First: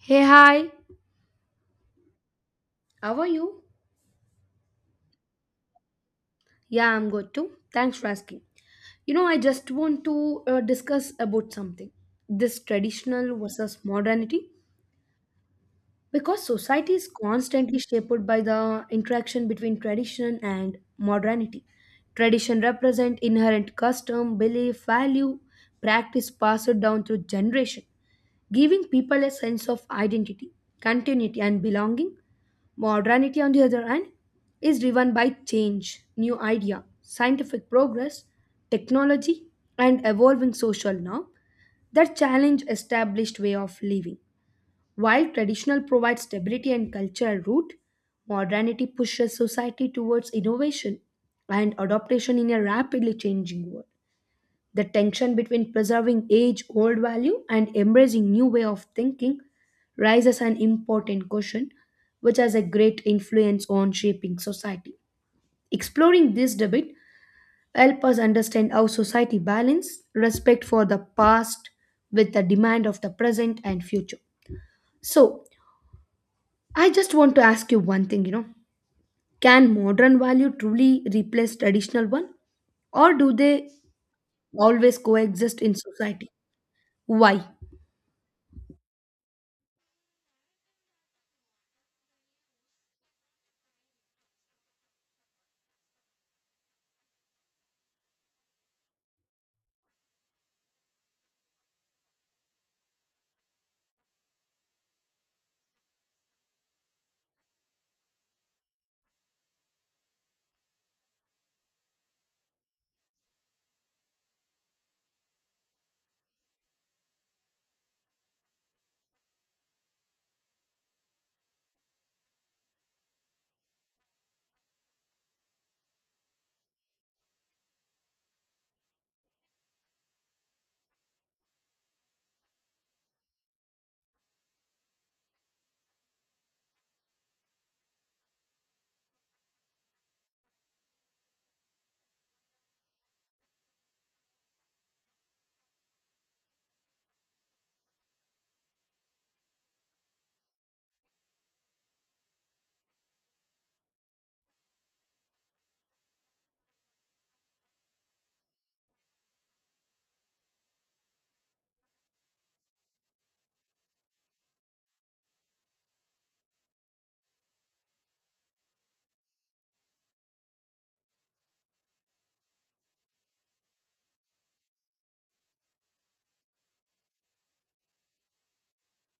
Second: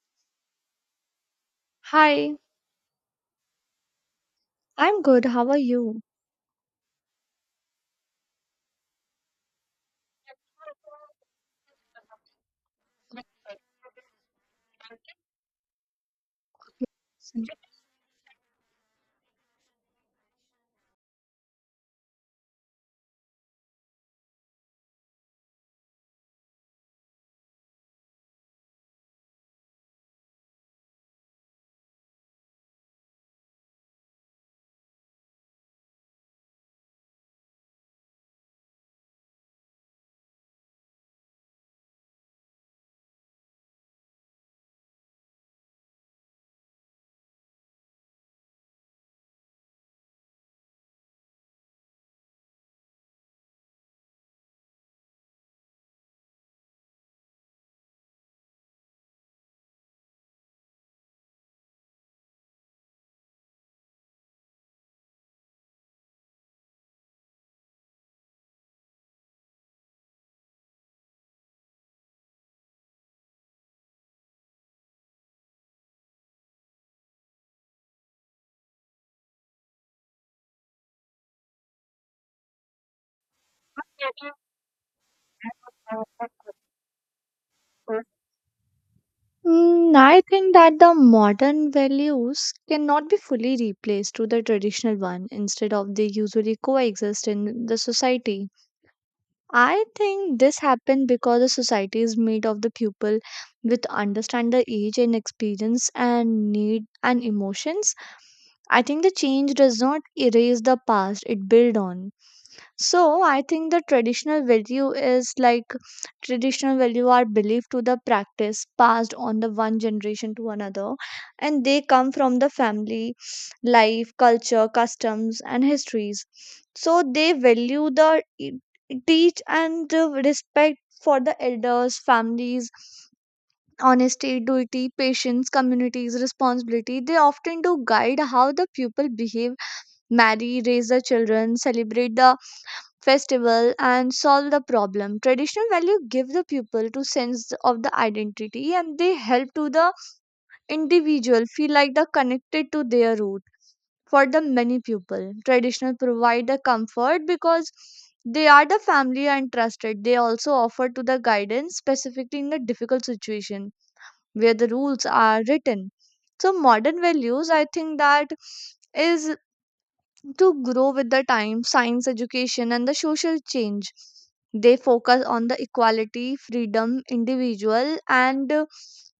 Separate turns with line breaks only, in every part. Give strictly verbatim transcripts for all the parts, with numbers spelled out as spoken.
Hey, hi.
Hi,
How are you?
I'm good. How are you?
Yeah, I'm good too. Thanks for asking. You know, I just want to uh, discuss about something. This traditional versus modernity. Because society is constantly shaped by the interaction between tradition and modernity. Tradition represent inherent custom, belief, value, practice passed down through generation, giving people a sense of identity, continuity and belonging. Modernity on the other hand is driven by change, new idea, scientific progress, technology and evolving social norm that challenge established way of living while traditional provides stability and cultural root, modernity pushes society towards innovation and adaptation in a rapidly changing world. The tension between preserving age old value and embracing new way of thinking raises an important question which has a great influence on shaping society. Exploring this debate help us understand how society balance respect for the past with the demand of the present and future. So, I just want to ask you one thing, you know. Can modern value truly replace traditional one? Or do they always coexist in society? Why?
Mm, I think that the modern values cannot be fully replaced to the traditional one. Instead of they usually coexist in the society. I think this happened because the society is made of the people with understand the age and experience and need and emotions. I think the change does not erase the past; it build on. So I think the traditional value is like traditional value are believed to the practice passed on the one generation to another, and they come from the family life culture customs and histories, so they value the e- teach and uh, respect for the elders families, honesty duty patience communities responsibility. They often do guide how the pupil behave, marry, raise the children, celebrate the festival and solve the problem. Traditional value give the people to sense of the identity and they help to the individual feel like they're connected to their root. For the many people traditional provide the comfort because they are the family and trusted. They also offer to the guidance specifically in the difficult situation where the rules are written. So modern values, I think that is to grow with the time, science education, and the social change. They focus on the equality, freedom, individual, and uh,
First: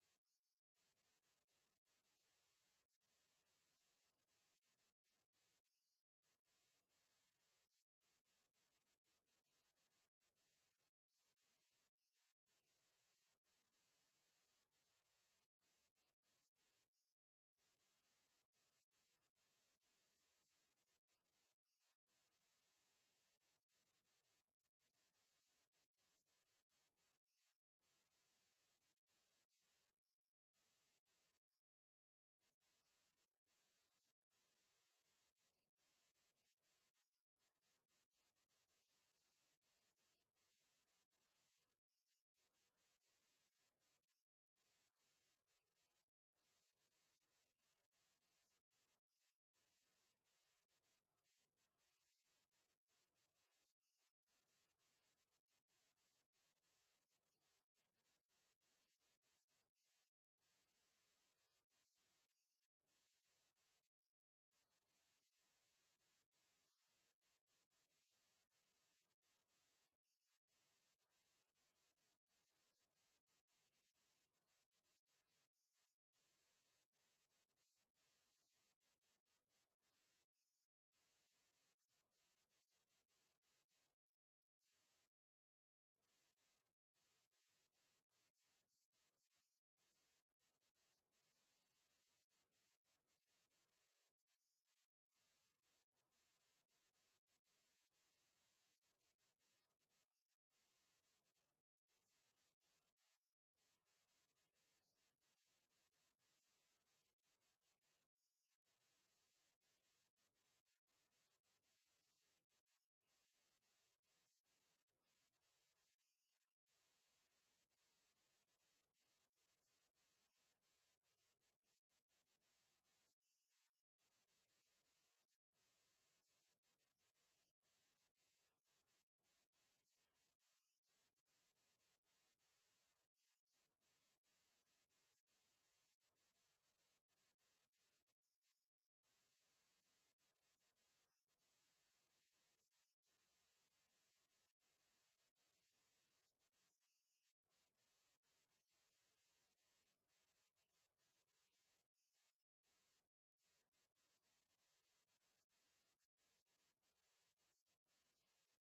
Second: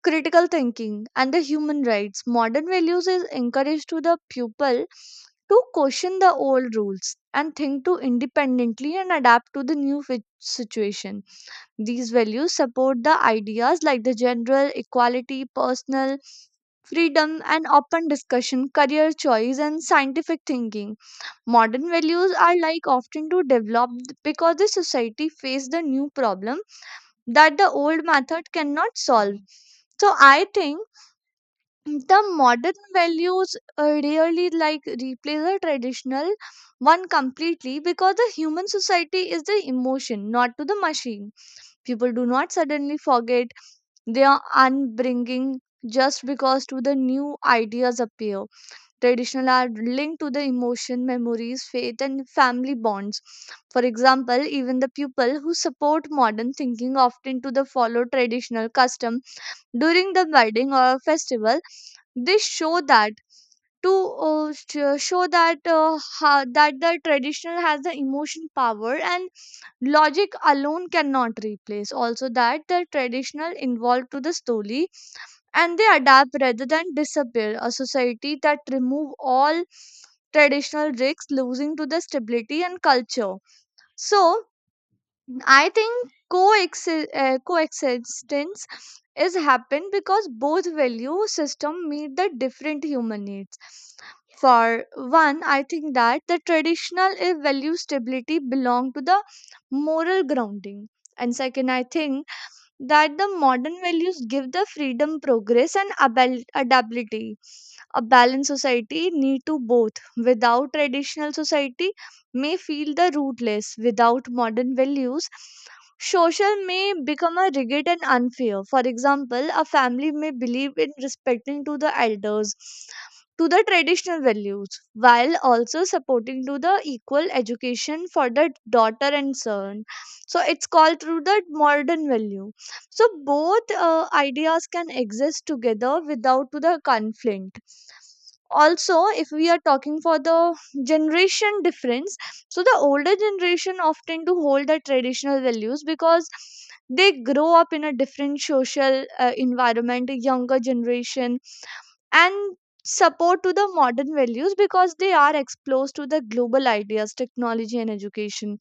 critical thinking and the human rights. Modern values is encouraged to the pupil to question the old rules and think to independently and adapt to the new fit- situation. These values support the ideas like the general equality, personal freedom, and open discussion, career choice, and scientific thinking. Modern values are like often to develop because the society face the new problem that the old method cannot solve. So I think the modern values uh, really like replace the traditional one completely, because the human society is the emotion, not to the machine. People do not suddenly forget their unbringing just because to the new ideas appear. Traditional are linked to the emotion memories faith and family bonds. For example, even the people who support modern thinking often to the follow traditional custom during the wedding or festival. This show that to uh, sh- show that uh, how, that the traditional has the emotion power and logic alone cannot replace, also that the traditional involved to the story and they adapt rather than disappear. A society that remove all traditional risks losing to the stability and culture. So I think coexi- uh, coexistence is happen because both value system meet the different human needs. For one, I think that the traditional eh, value stability belong to the moral grounding. And second, I think that the modern values give the freedom, progress, and abil- adaptability. A balanced society need to both. Without traditional, society may feel the rootless. Without modern values, social may become a rigid and unfair. For example, a family may believe in respecting to the elders to the traditional values, while also supporting to the equal education for the daughter and son. So it's called through the modern value, so both uh, ideas can exist together without to the conflict. Also, if we are talking for the generation difference, so the older generation often to hold the traditional values because they grow up in a different social uh, environment. Younger generation and support to the modern values because they are exposed to the global ideas technology and education.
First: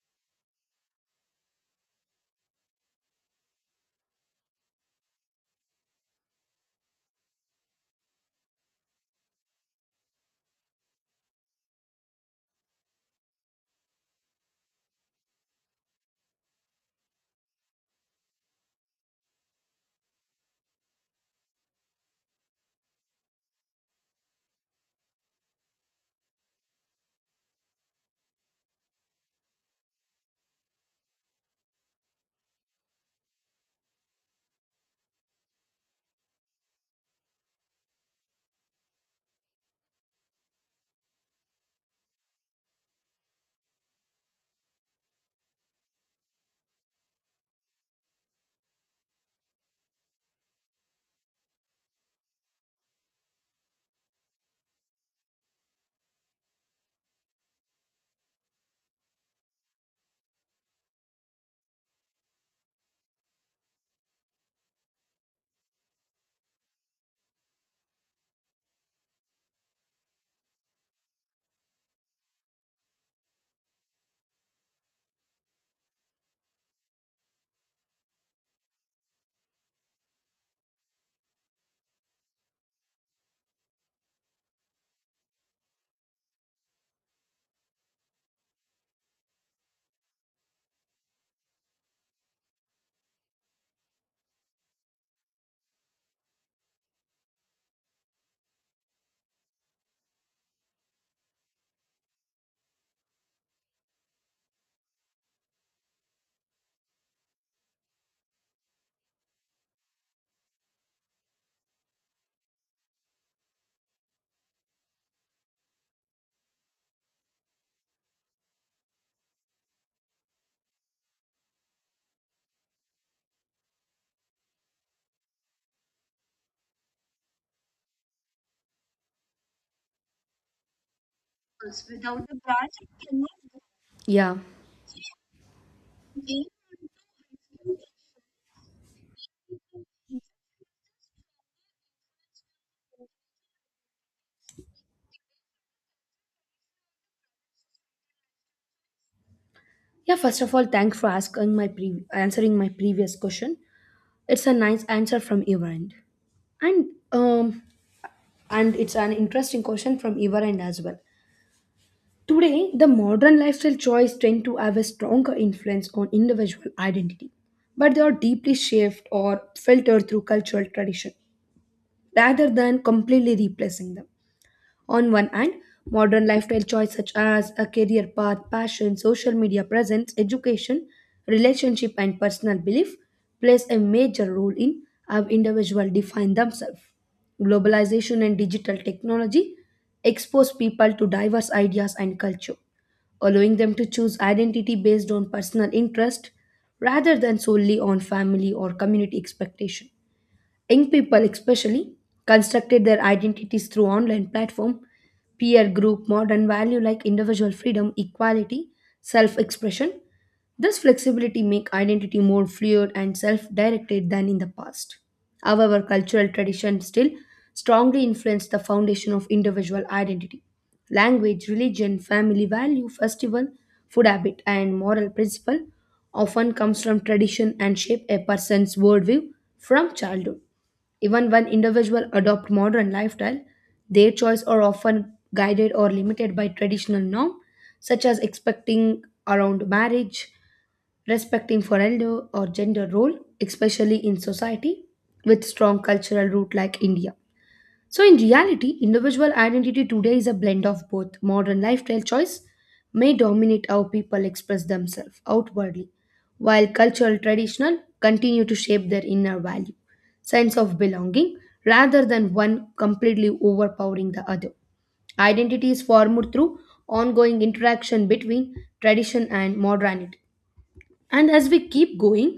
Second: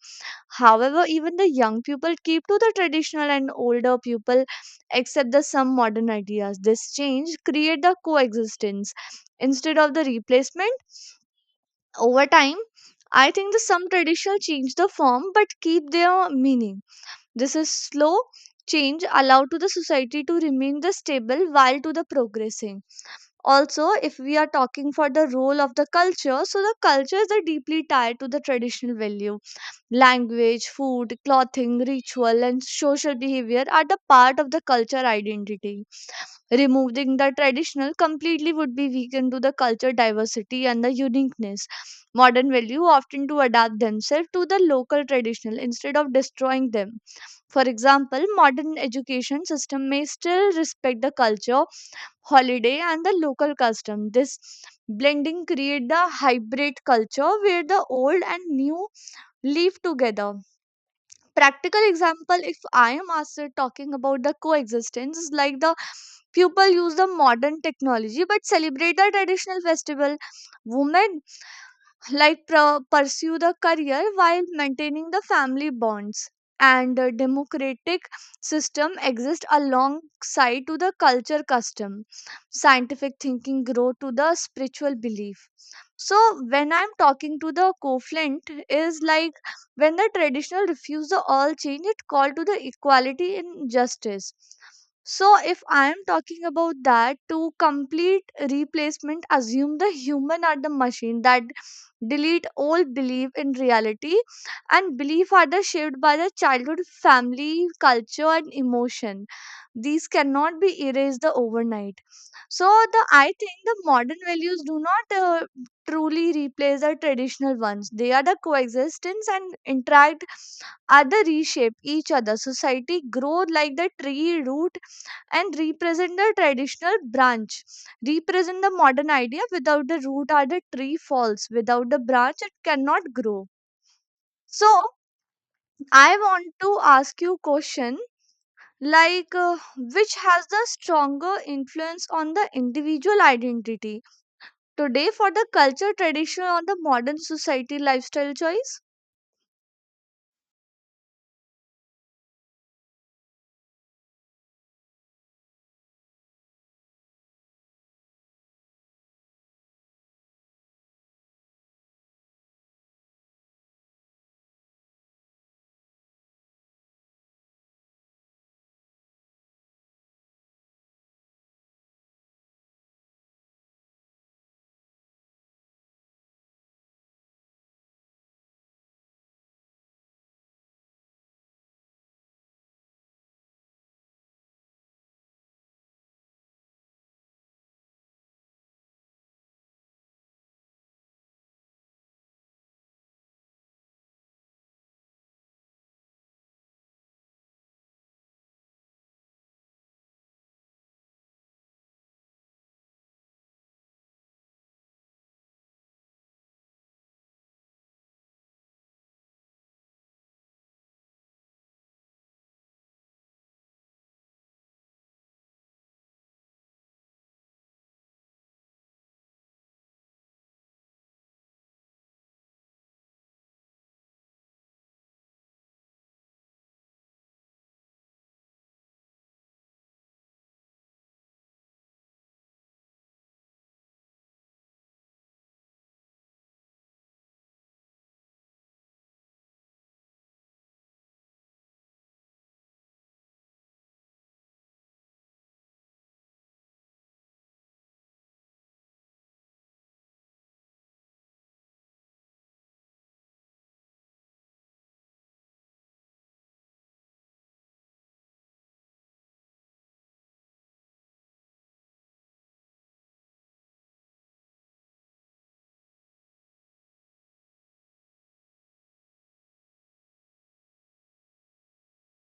However, even the young people keep to the traditional and older people accept the some modern ideas. This change create the coexistence instead of the replacement. Over time, I think the some traditional change the form but keep their meaning. This is slow change allowed to the society to remain the stable while to the progressing. Also, if we are talking for the role of the culture, so the culture is the deeply tied to the traditional value. Language, food, clothing, ritual, and social behavior are the part of the culture identity. Removing the traditional completely would be weakened to the culture diversity and the uniqueness. Modern value often to adapt themselves to the local traditional instead of destroying them. For example, modern education system may still respect the culture, holiday, and the local custom. This blending create the hybrid culture where the old and new live together. Practical example, if I am asked uh, talking about the coexistence, is like the people use the modern technology but celebrate the traditional festival. Women like pro- pursue the career while maintaining the family bonds, and the democratic system exist alongside to the culture custom, scientific thinking grow to the spiritual belief. So when I'm talking to the co-flint is like, when the traditional refuse the all change, it call to the equality in justice. So if I am talking about that to complete replacement, assume the human are the machine that delete old belief. In reality, and belief are the shaped by the childhood family culture and emotion, these cannot be erased the overnight. So the I think the modern values do not uh, truly replace the traditional ones. They are the coexistence and interact, are the reshape each other. Society grow like the tree root and represent the traditional branch, represent the modern idea. Without the root or the tree falls, without the branch it cannot grow.
Yeah.
So I want to ask you question, like uh, which has the stronger influence on the individual identity today, for the culture tradition or the modern society lifestyle choice?
Yeah, first of all, thanks for asking my pre- answering my previous question. It's a nice answer from your end. And um and it's an interesting question from your end as well. Today, the modern lifestyle choice tend to have a stronger influence on individual identity, but they are deeply shaped or filtered through cultural tradition rather than completely replacing them. On one hand, modern lifestyle choices such as a career path, passion, social media presence, education, relationship, and personal belief plays a major role in how individuals define themselves. Globalization and digital technology expose people to diverse ideas and culture, allowing them to choose identity based on personal interest rather than solely on family or community expectation. Young people, especially, constructed their identities through online platform, peer group, modern value like individual freedom, equality, self-expression. This flexibility make identity more fluid and self-directed than in the past. However, cultural traditions still strongly influence the foundation of individual identity. Language, religion, family value, festival, food habit, and moral principle often comes from tradition and shape a person's worldview from childhood. Even when individuals adopt modern lifestyle, their choice are often guided or limited by traditional norms, such as expecting around marriage, respecting for elder or gender role, especially in society with strong cultural root like India. So, in reality, individual identity today is a blend of both. Modern lifestyle choice may dominate how people express themselves outwardly, while cultural traditional continue to shape their inner value, sense of belonging, rather than one completely overpowering the other. Identity is formed through ongoing interaction between tradition and modernity. And as we keep going,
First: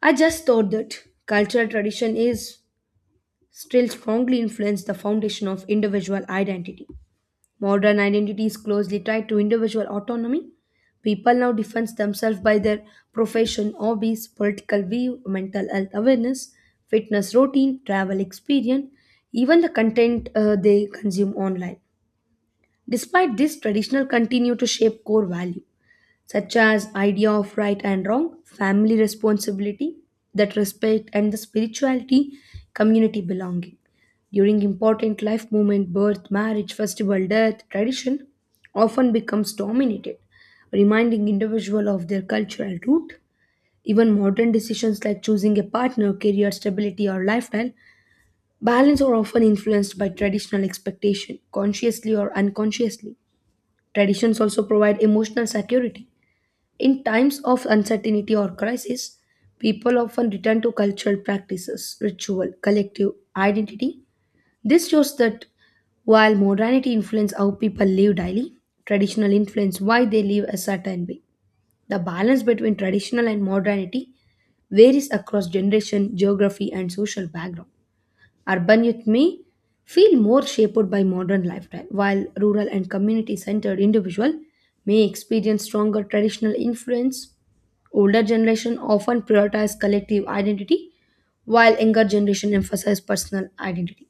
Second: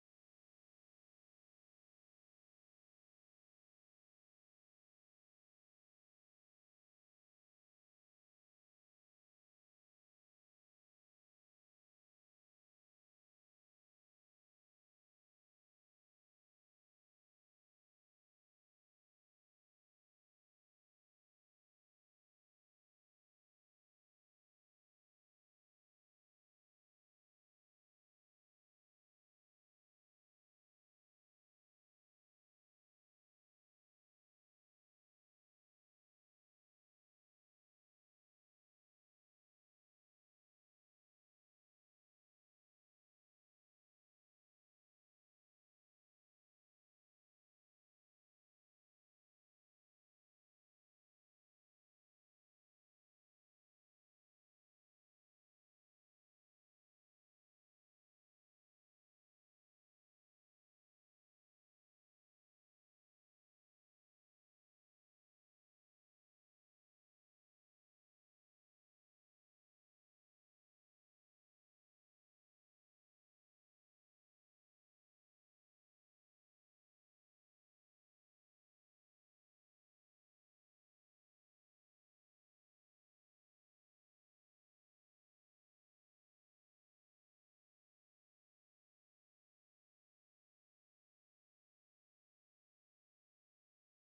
I just thought that cultural tradition is still strongly influence the foundation of individual identity. Modern identity is closely tied to individual autonomy. People now define themselves by their profession, hobbies, political view, mental health awareness, fitness routine, travel experience, even the content uh, they consume online. Despite this, traditional continue to shape core value, such as idea of right and wrong, family responsibility, that respect and the spirituality, community belonging. During important life moment, birth, marriage, festival, death, tradition often becomes dominated, reminding individual of their cultural root. Even modern decisions like choosing a partner, career stability, or lifestyle balance are often influenced by traditional expectation, consciously or unconsciously. Traditions also provide emotional security. In times of uncertainty or crisis, people often return to cultural practices, ritual, collective identity. This shows that while modernity influences how people live daily, traditional influence why they live a certain way. The balance between traditional and modernity varies across generation, geography, and social background. Urban youth may feel more shaped by modern lifestyle, while rural and community centered individual may experience stronger traditional influence. Older generation often prioritize collective identity, while younger generation emphasize personal identity.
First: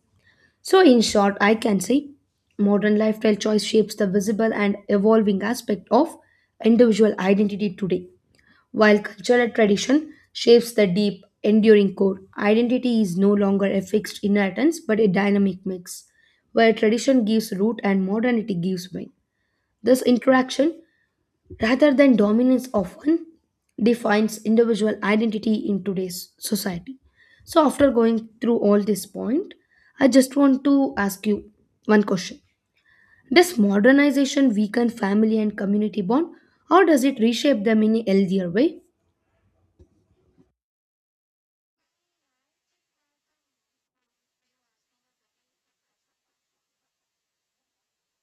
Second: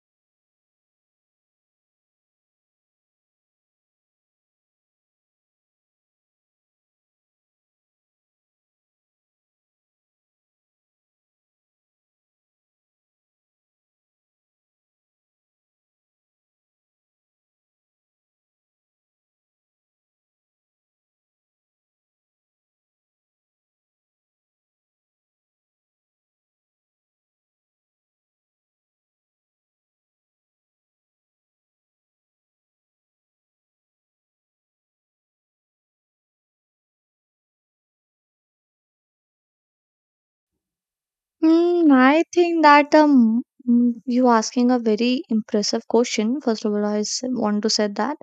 So, in short, I can say modern lifestyle choice shapes the visible and evolving aspect of individual identity today. While cultural tradition shapes the deep, enduring core, identity is no longer a fixed inheritance but a dynamic mix, where tradition gives root and modernity gives wing. This interaction, rather than dominance of one, defines individual identity in today's society. So, after going through all this point, I just want to ask you one question. Does modernization weaken family and community bond, or does it reshape them in a healthier way?
Hmm, I think that um, mm, you asking a very impressive question. First of all, I s- want to say that.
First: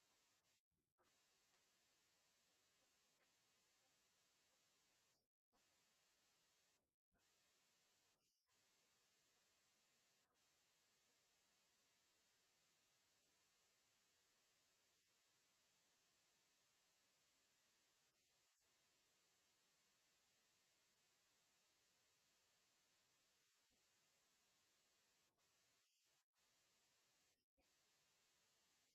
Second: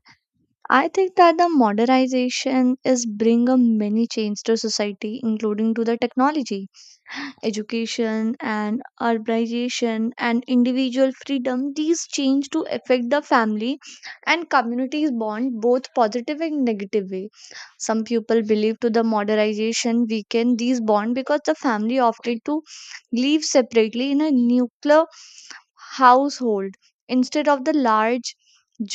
I think that the modernization is bring a many change to society, including to the technology education and urbanization and individual freedom. These change to affect the family and communities bond both positive and negative way. Some people believe to the modernization weaken these bond because the family opted to live separately in a nuclear household instead of the large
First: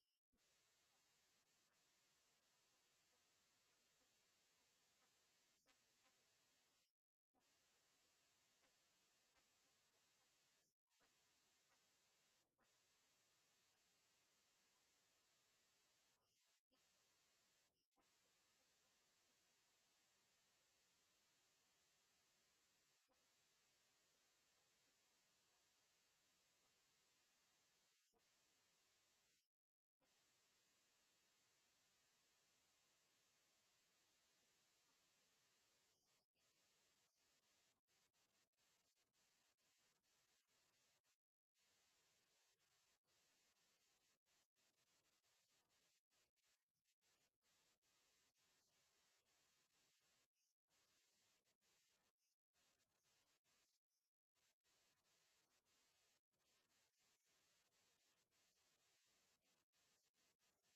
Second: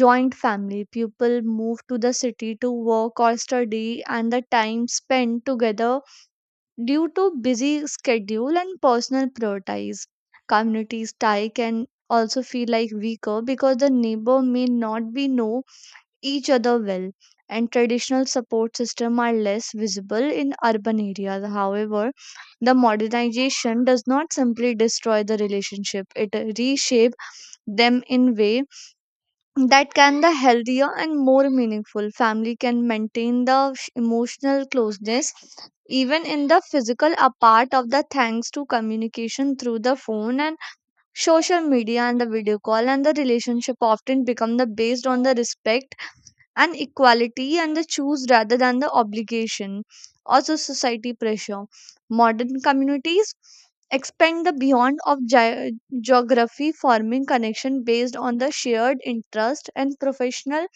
joint family. People move to the city to work or study and the time spent together due to busy schedule and personal priorities. Communities tie can also feel like weaker because the neighbor may not be know each other well, and traditional support system are less visible in urban areas. However, the modernization does not simply destroy the relationship, it reshape them in ways that can the healthier and more meaningful. Family can maintain the sh- emotional closeness even in the physical apart of the, thanks to communication through the phone and social media and the video call. And the relationship often become the based on the respect and equality and the choose rather than the obligation. Also society pressure, modern communities expand the beyond of ge- geography, forming connection based on the shared interest and professional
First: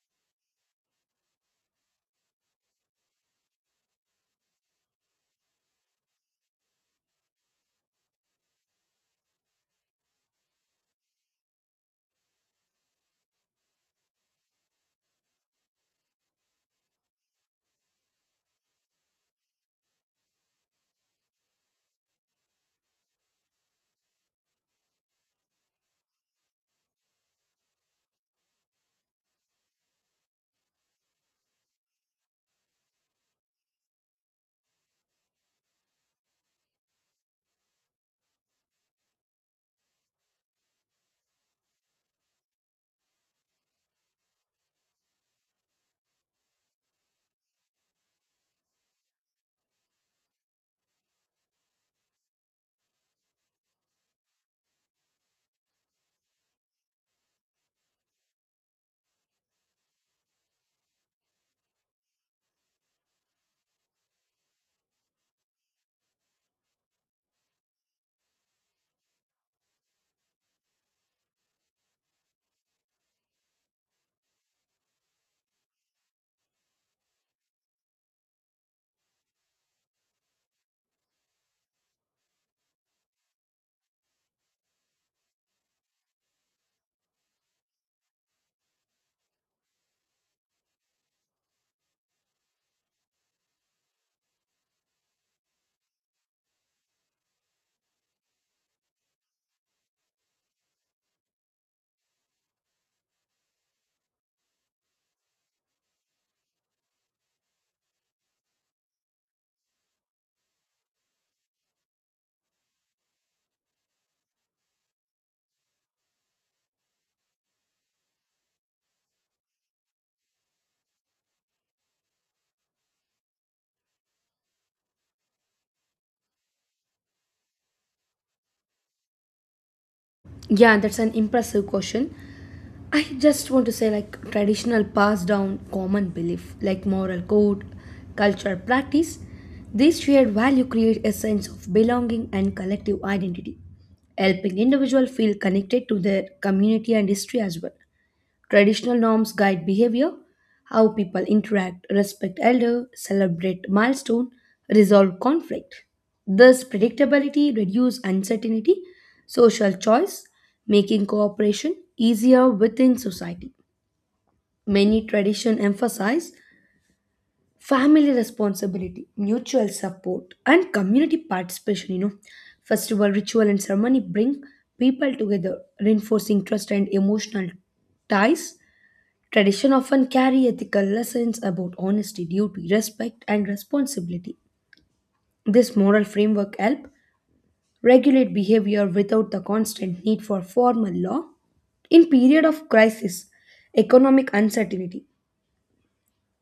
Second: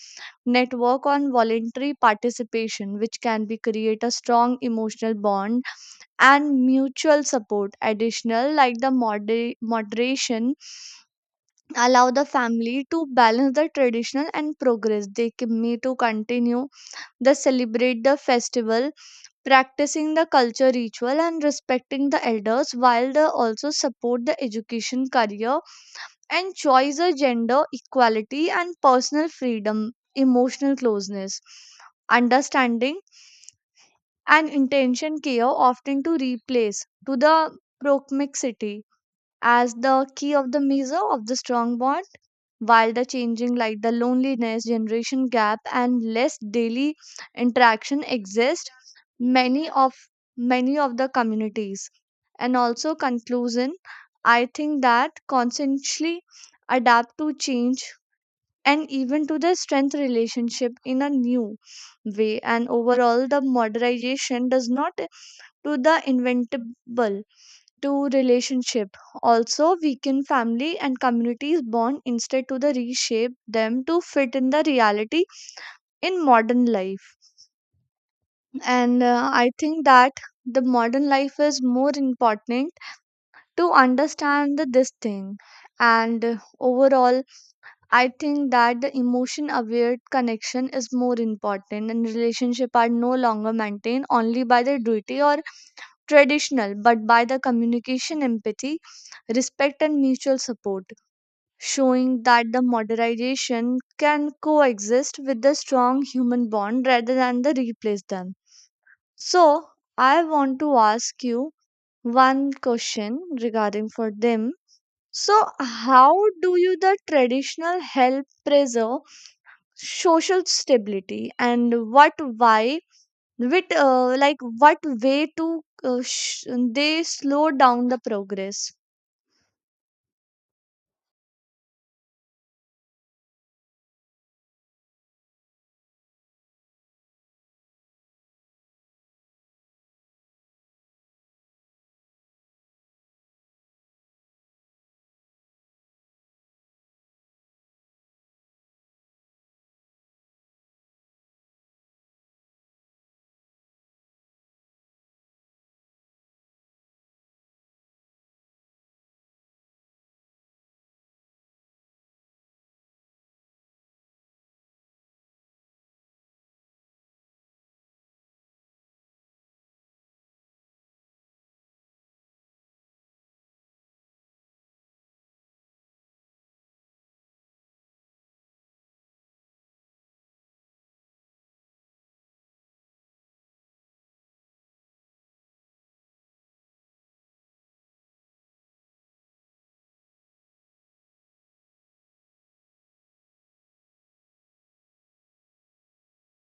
network on voluntary participation, which can be create a strong emotional bond and mutual support. Additional, like the moder- moderation allow the family to balance the traditional and progress. They c- may to continue, they celebrate the festival, practicing the culture ritual and respecting the elders, while they also support the education, career, and choice of gender equality and personal freedom. Emotional closeness, understanding, and intention care often to replace to the proximity as the key of the measure of the strong bond. While the changing like the loneliness generation gap and less daily interaction exist, many of many of the communities and also conclusion, I think that constantly adapt to change and even to the strength relationship in a new way. And overall the modernization does not to the inventable to relationship, also weaken family and communities bond, instead to the reshape them to fit in the reality in modern life. And uh, I think that the modern life is more important to understand the, this thing. And uh, overall I think that the emotion aware connection is more important, and relationship are no longer maintained only by the duty or traditional but by the communication empathy respect and mutual support, showing that the modernization can coexist with the strong human bond rather than the replace them. So I want to ask you one question regarding for them. So how do you the traditional help preserve social stability, and what why with uh, like what way to uh, sh- they slow down the progress?
Yeah, that's an impressive question. I just want to say, like, traditional passed down common belief, like moral code, cultural practice, these shared value create a sense of belonging and collective identity, helping individual feel connected to their community and history as well. Traditional norms guide behavior, how people interact, respect elder, celebrate milestone, resolve conflict. Thus predictability reduces uncertainty, social choice, making cooperation easier within society. Many tradition emphasize family responsibility, mutual support and community participation, you know. Festival ritual and ceremony bring people together, reinforcing trust and emotional ties. Tradition often carry ethical lessons about honesty, duty, respect, and responsibility. This moral framework help regulate behavior without the constant need for formal law. In period of crisis, economic uncertainty,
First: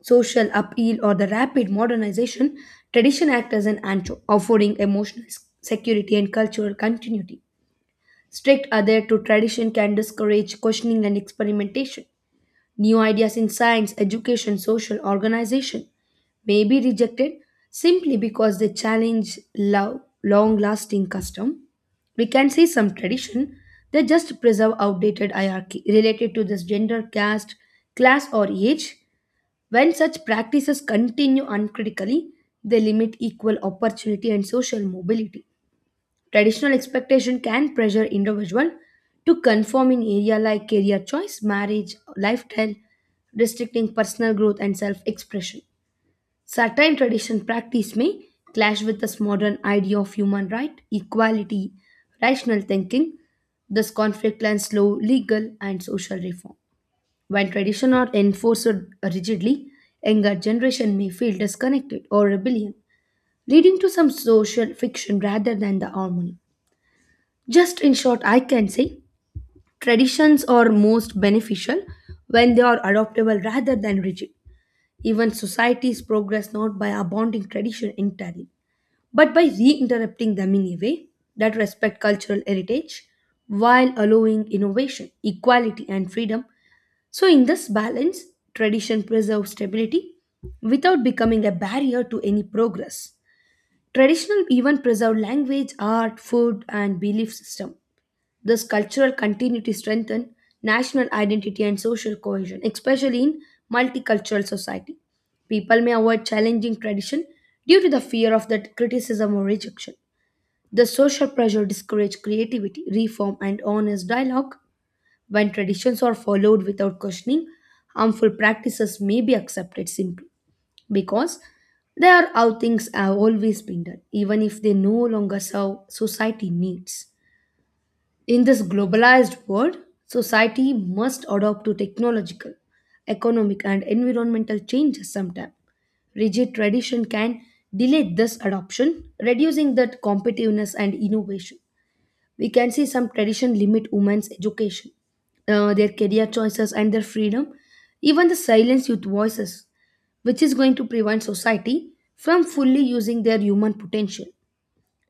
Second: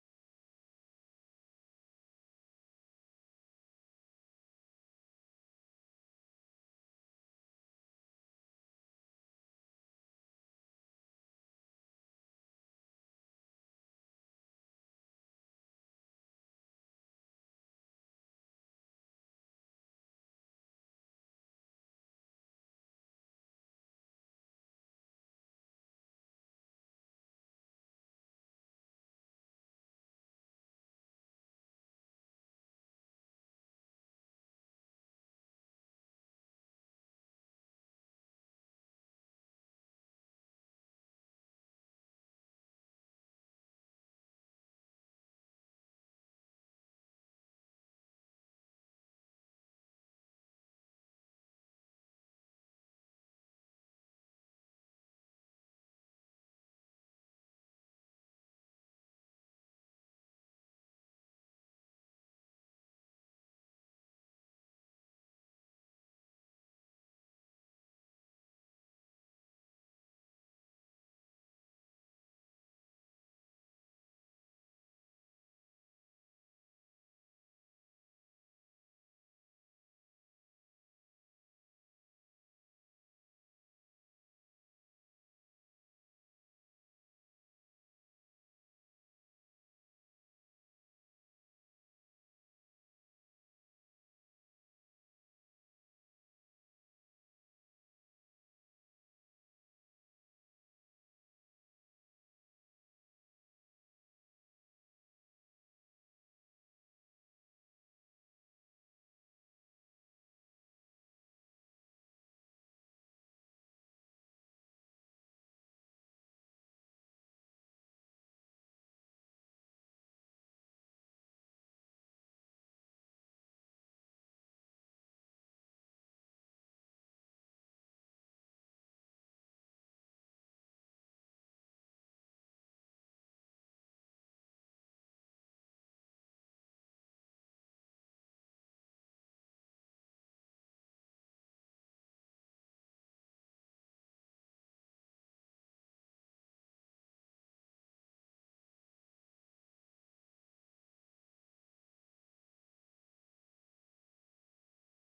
social upheaval, or the rapid modernization, tradition acts as an anchor, offering emotional s- security and cultural continuity. Strict adhere to tradition can discourage questioning and experimentation. New ideas in science, education, social organization may be rejected simply because they challenge lo- long lasting custom. We can see some tradition that just preserve outdated hierarchy related to this gender, caste, class, or age. When such practices continue uncritically, they limit equal opportunity and social mobility. Traditional expectation can pressure individual to conform in area like career choice, marriage, lifestyle, restricting personal growth and self-expression. Certain tradition practice may clash with this modern idea of human right, equality, rational thinking. This conflict can slow legal and social reform. When tradition are enforced rigidly, younger generation may feel disconnected or rebellion, leading to some social fiction rather than the harmony. Just in short, I can say traditions are most beneficial when they are adoptable rather than rigid. Even societies progress not by abounding tradition entirely, but by reinterrupting them in a way that respect cultural heritage while allowing innovation, equality, and freedom. So, in this balance, tradition preserves stability without becoming a barrier to any progress. Traditional even preserve language, art, food, and belief system. This cultural continuity strengthens national identity and social cohesion, especially in multicultural society. People may avoid challenging tradition due to the fear of that criticism or rejection. The social pressure discourages creativity, reform, and honest dialogue. When traditions are followed without questioning, harmful practices may be accepted simply because they are how things have always been done, even if they no longer serve society needs. In this globalized world, society must adapt to technological, economic, and environmental changes sometime. Rigid tradition can delay this adoption, reducing that competitiveness and innovation. We can see some tradition limit women's education, uh, their career choices, and their freedom, even the silence youth voices, which is going to prevent society from fully using their human potential.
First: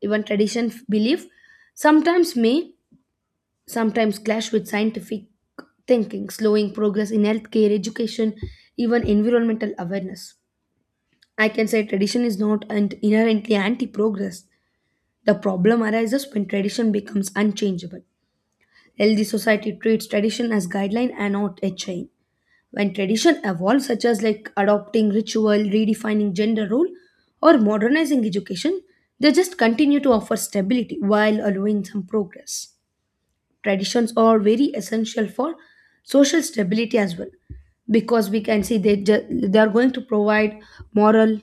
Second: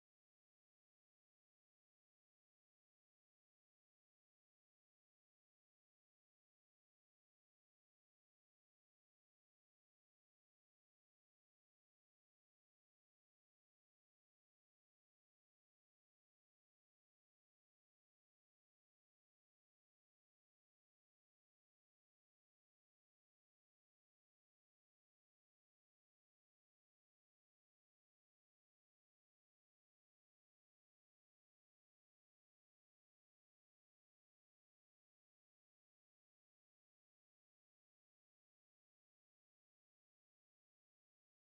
Even tradition f- belief sometimes may sometimes clash with scientific thinking, slowing progress in healthcare, education, even environmental awareness. I can say tradition is not and inherently anti progress. The problem arises when tradition becomes unchangeable. Healthy society treats tradition as guideline and not a chain. When tradition evolves, such as like adopting ritual, redefining gender role, or modernizing education, they just continue to offer stability while allowing some progress. Traditions are very essential for social stability as well, because we can see they ju- they are going to provide moral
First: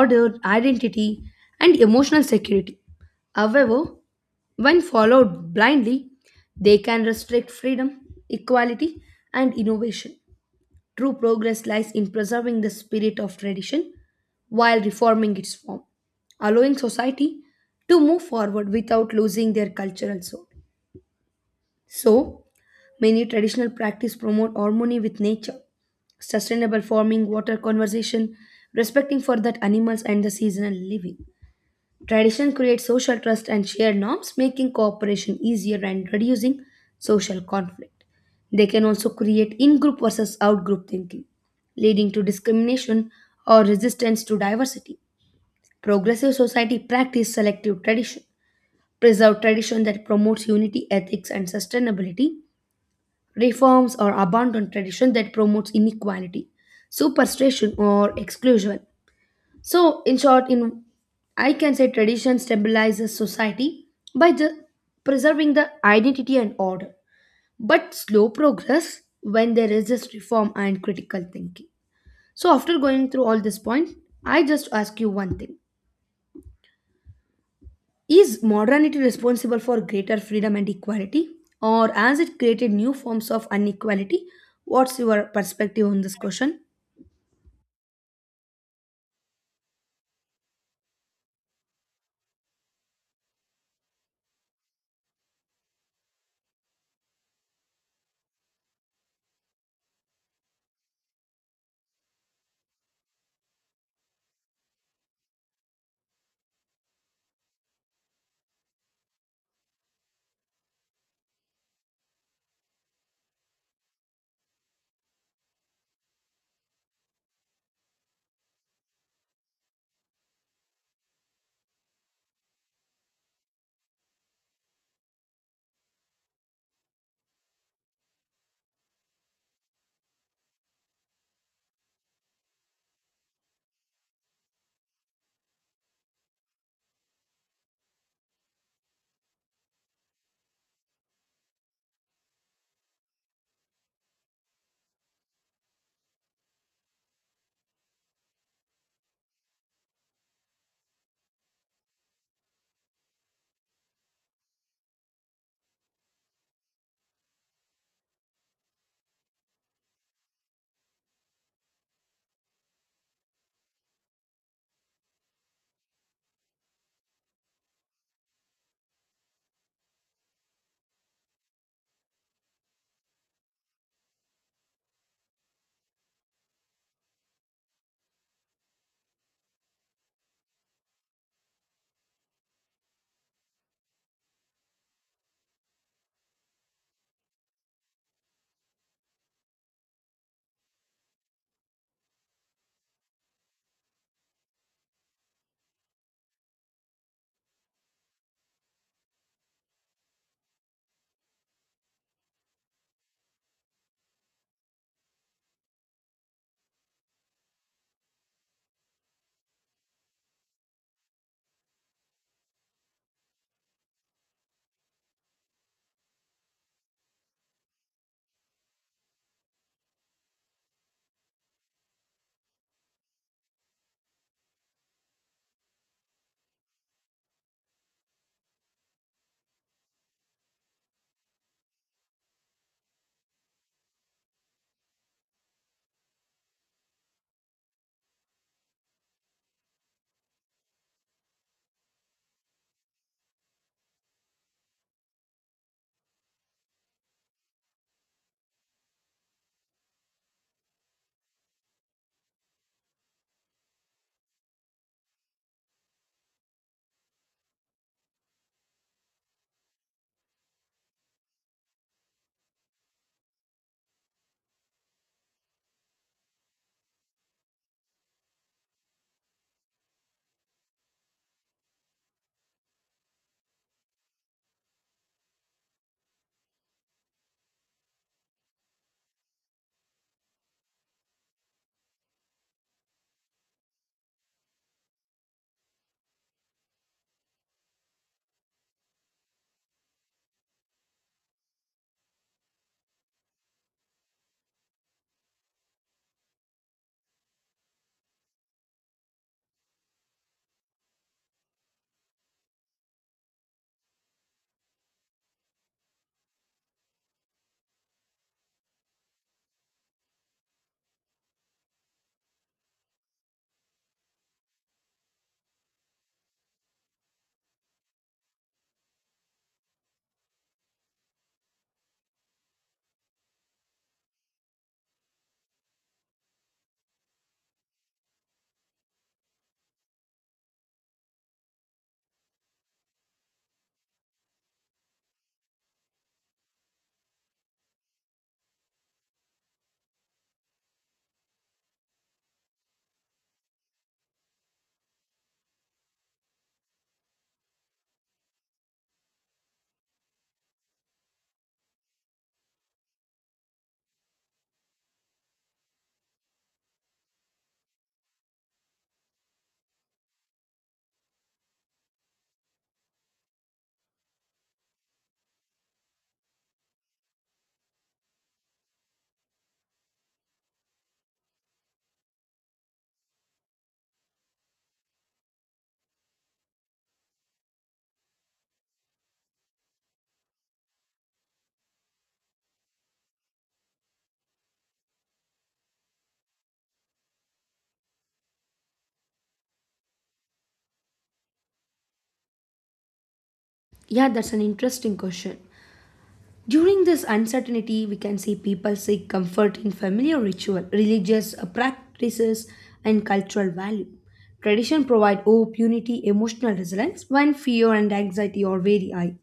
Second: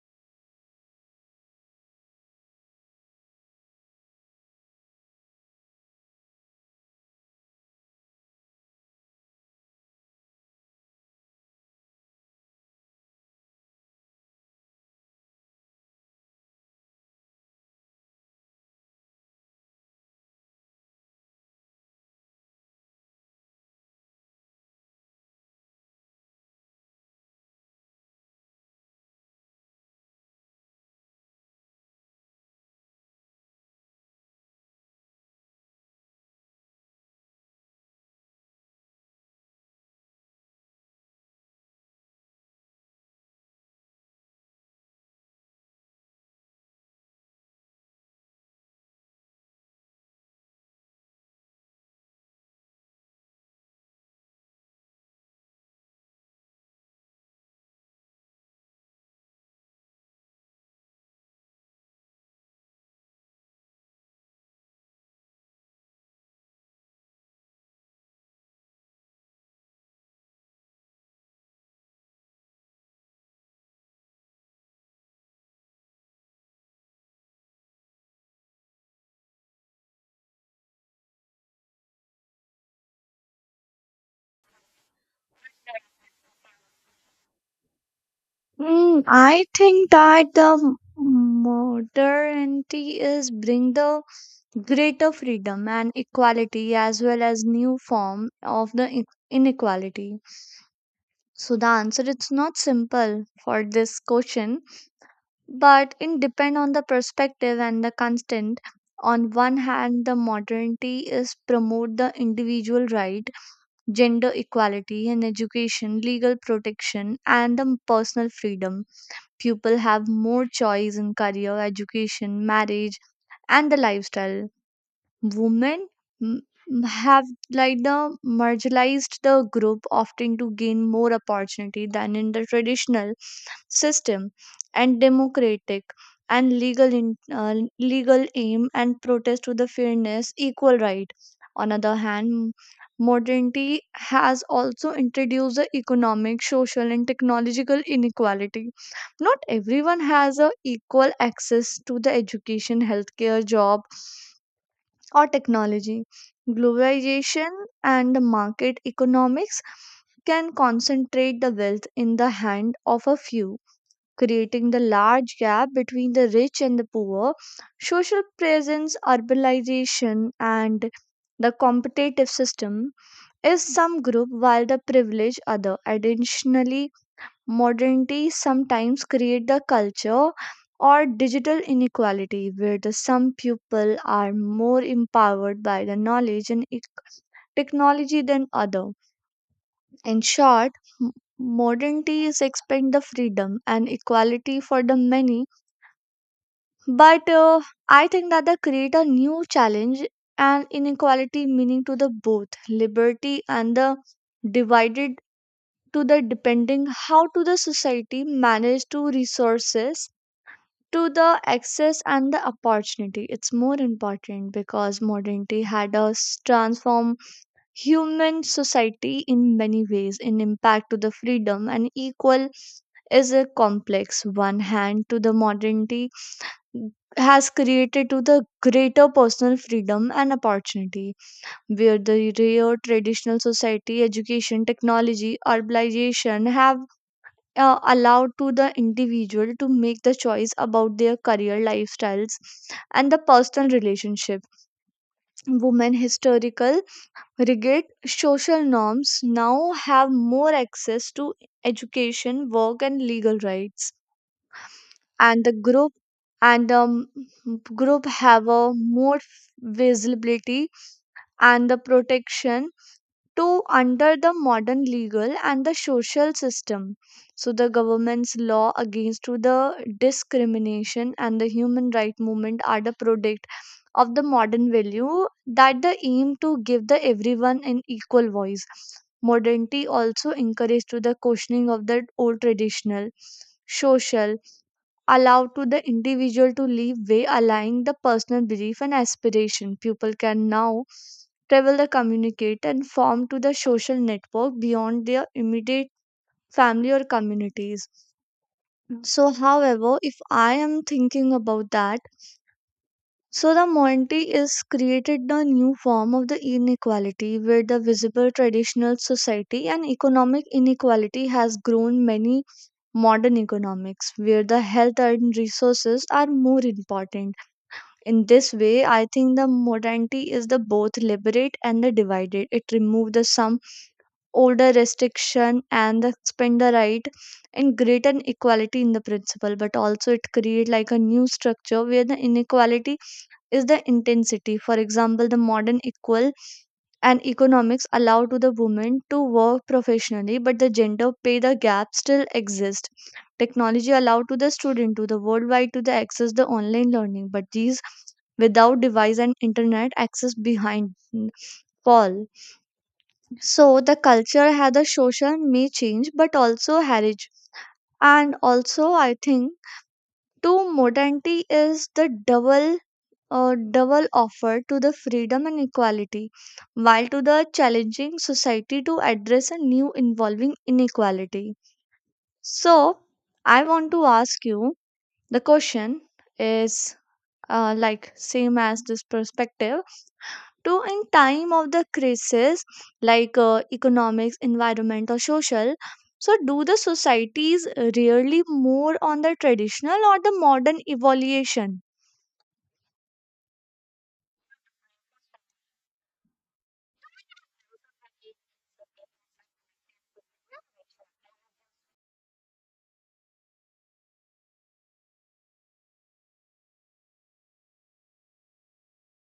order identity and emotional security. However, when followed blindly, they can restrict freedom, equality, and innovation. True progress lies in preserving the spirit of tradition while reforming its form, allowing society to move forward without losing their cultural soul. So, many traditional practices promote harmony with nature, sustainable farming, water conservation, respecting for that animals and the seasonal living. Tradition creates social trust and shared norms, making cooperation easier and reducing social conflict. They can also create in-group versus out-group thinking, leading to discrimination or resistance to diversity. Progressive society practice selective tradition, preserve tradition that promotes unity, ethics, and sustainability reforms or abandon tradition that promotes inequality, superstition, or exclusion. So, in short, in I can say tradition stabilizes society by the preserving the identity and order, but slow progress when there is just reform and critical thinking. So, after going through all this point, I just ask you one thing. Is modernity responsible for greater freedom and equality, or has it created new forms of inequality? What's your perspective on this question?
Mm, I think that the modernity is bring the greater freedom and equality as well as new form of the in- inequality. So the answer it's not simple for this question, but it depend on the perspective and the constant. On one hand, the modernity is promote the individual right, gender equality in education, legal protection, and the personal freedom. People have more choice in career, education, marriage, and the lifestyle. Women mm, mm, have like the marginalized the group often to gain more opportunity than in the traditional system, and democratic and legal in, uh, legal aim and protest to the fairness equal right. On other hand, modernity has also introduced the economic social and technological inequality. Not everyone has a equal access to the education healthcare job or technology. Globalization and the market economics can concentrate the wealth in the hand of a few, creating the large gap between the rich and the poor. Social presence, urbanization, and the competitive system is some group while the privilege other. Additionally, modernity sometimes create the culture or digital inequality where the some people are more empowered by the knowledge and ec- technology than other. In short, m- modernity is expand the freedom and equality for the many, but uh, I think that they create a new challenge and inequality meaning to the both liberty and the divided, to the depending how to the society manage to resources, to the access and the opportunity. It's more important because modernity had us transform human society in many ways in impact to the freedom and equal is a complex. One hand, to the modernity has created to the greater personal freedom and opportunity, where the rare traditional society education technology urbanization have uh, allowed to the individual to make the choice about their career lifestyles and the personal relationship. Women historical rigid social norms now have more access to education work and legal rights, and the group and um, group have a more visibility and the protection, to, under the modern legal and the social system. So the government's law against to the discrimination and the human right movement are the product of the modern value that the aim to give the everyone an equal voice. Modernity also encouraged to the questioning of the old traditional social, allow to the individual to live way aligning the personal belief and aspiration. People can now travel the communicate and form to the social network beyond their immediate family or communities. So however, if I am thinking about that, so the monty is created a new form of the inequality where the visible traditional society and economic inequality has grown many modern economics where the health and resources are more important. In this way, I think the modernity is the both liberate and the divided. It removes the some older restriction and the expand the right and greater equality in the principle, but also it create like a new structure where the inequality is the intensity. For example, the modern equal and economics allow to the women to work professionally but the gender pay the gap still exists. Technology allow to the student to the worldwide to the access the online learning but these without device and internet access behind hmm, fall. So the culture had a social may change but also heritage. And also I think to modernity is the double, a double offer to the freedom and equality, while to the challenging society to address a new involving inequality. So, I want to ask you the question is uh, like same as this perspective, to in time of the crisis, like uh, economics environment or social, so do the societies really more on the traditional or the modern evaluation?
Yeah, that's an interesting question. During this uncertainty, we can see people seek comfort in familiar ritual, religious uh, practices, and cultural value. Tradition provide hope, unity, emotional resilience when fear and anxiety are very high.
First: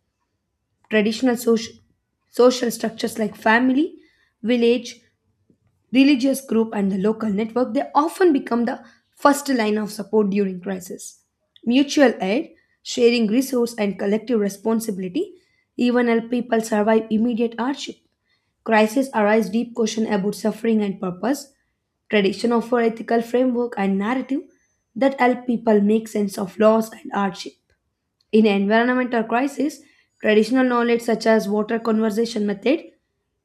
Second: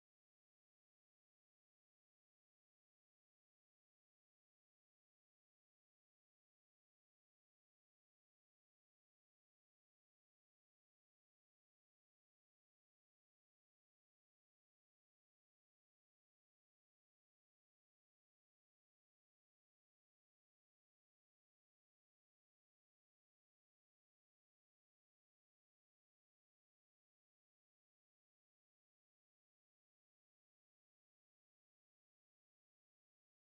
Traditional social social structures like family, village, religious group and the local network they often become the first line of support during crisis. Mutual aid, sharing resource and collective responsibility even help people survive immediate hardship. Crises arise deep question about suffering and purpose. Tradition offer ethical framework and narrative that help people make sense of loss and hardship. In environmental crisis, traditional knowledge such as water conservation method,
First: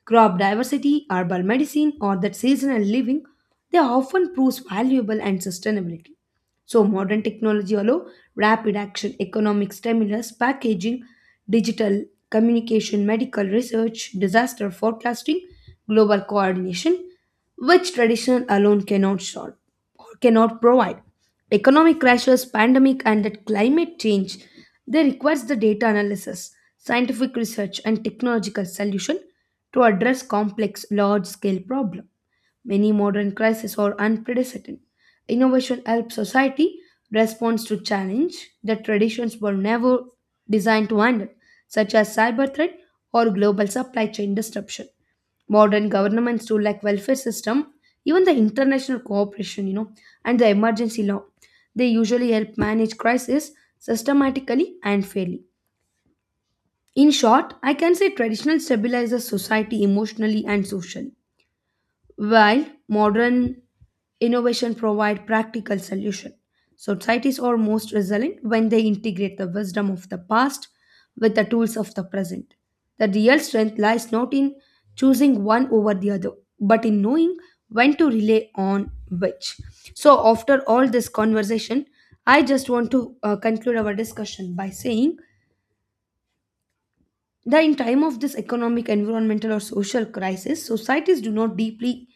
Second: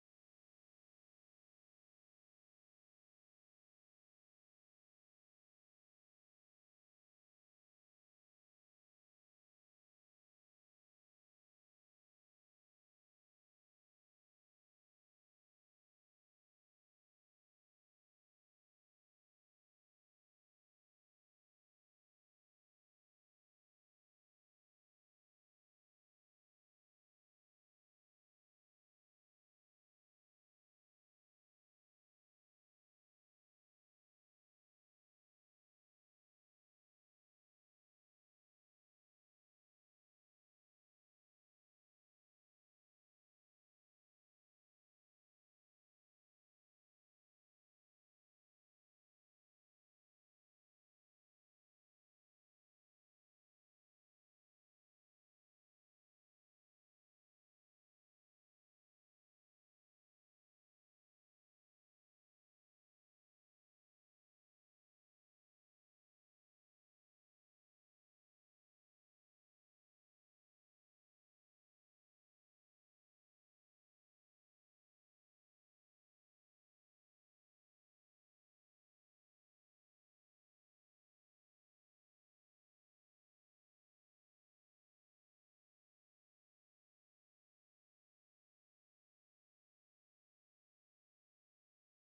crop diversity, herbal medicine, or that seasonal living, they often proves valuable and sustainability. So modern technology allow rapid action, economic stimulus, packaging, digital communication, medical research, disaster forecasting, global coordination, which tradition alone cannot solve or cannot provide. Economic crashes, pandemic, and the climate change, they requires the data analysis, scientific research, and technological solution to address complex, large-scale problem. Many modern crises are unprecedented. Innovation helps society respond to challenge that traditions were never designed to handle, such as cyber threat or global supply chain disruption. Modern governments too, like welfare system, even the international cooperation, you know, and the emergency law, they usually help manage crisis systematically and fairly. In short, I can say traditional stabilizes society emotionally and socially while modern innovation provide practical solution, societies are most resilient when they integrate the wisdom of the past with the tools of the present. The real strength lies not in choosing one over the other, but in knowing when to rely on which. So, after all this conversation, I just want to uh, conclude our discussion by saying that in time of this economic environmental or social crisis societies do not deeply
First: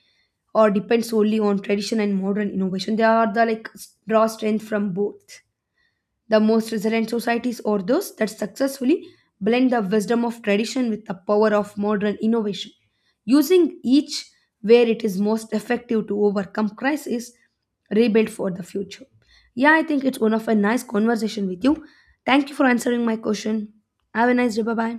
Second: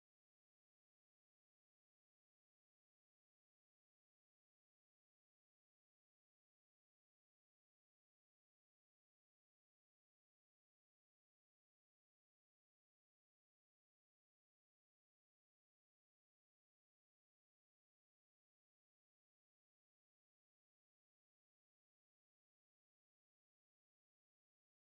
or depend solely on tradition and modern innovation they are the like s- draw strength from both the most resilient societies are those that successfully blend the wisdom of tradition with the power of modern innovation using each where it is most effective to overcome crisis rebuild for the future. Yeah, I think it's one of a nice conversation with you. Thank you for answering my question. Have a nice day. Bye bye.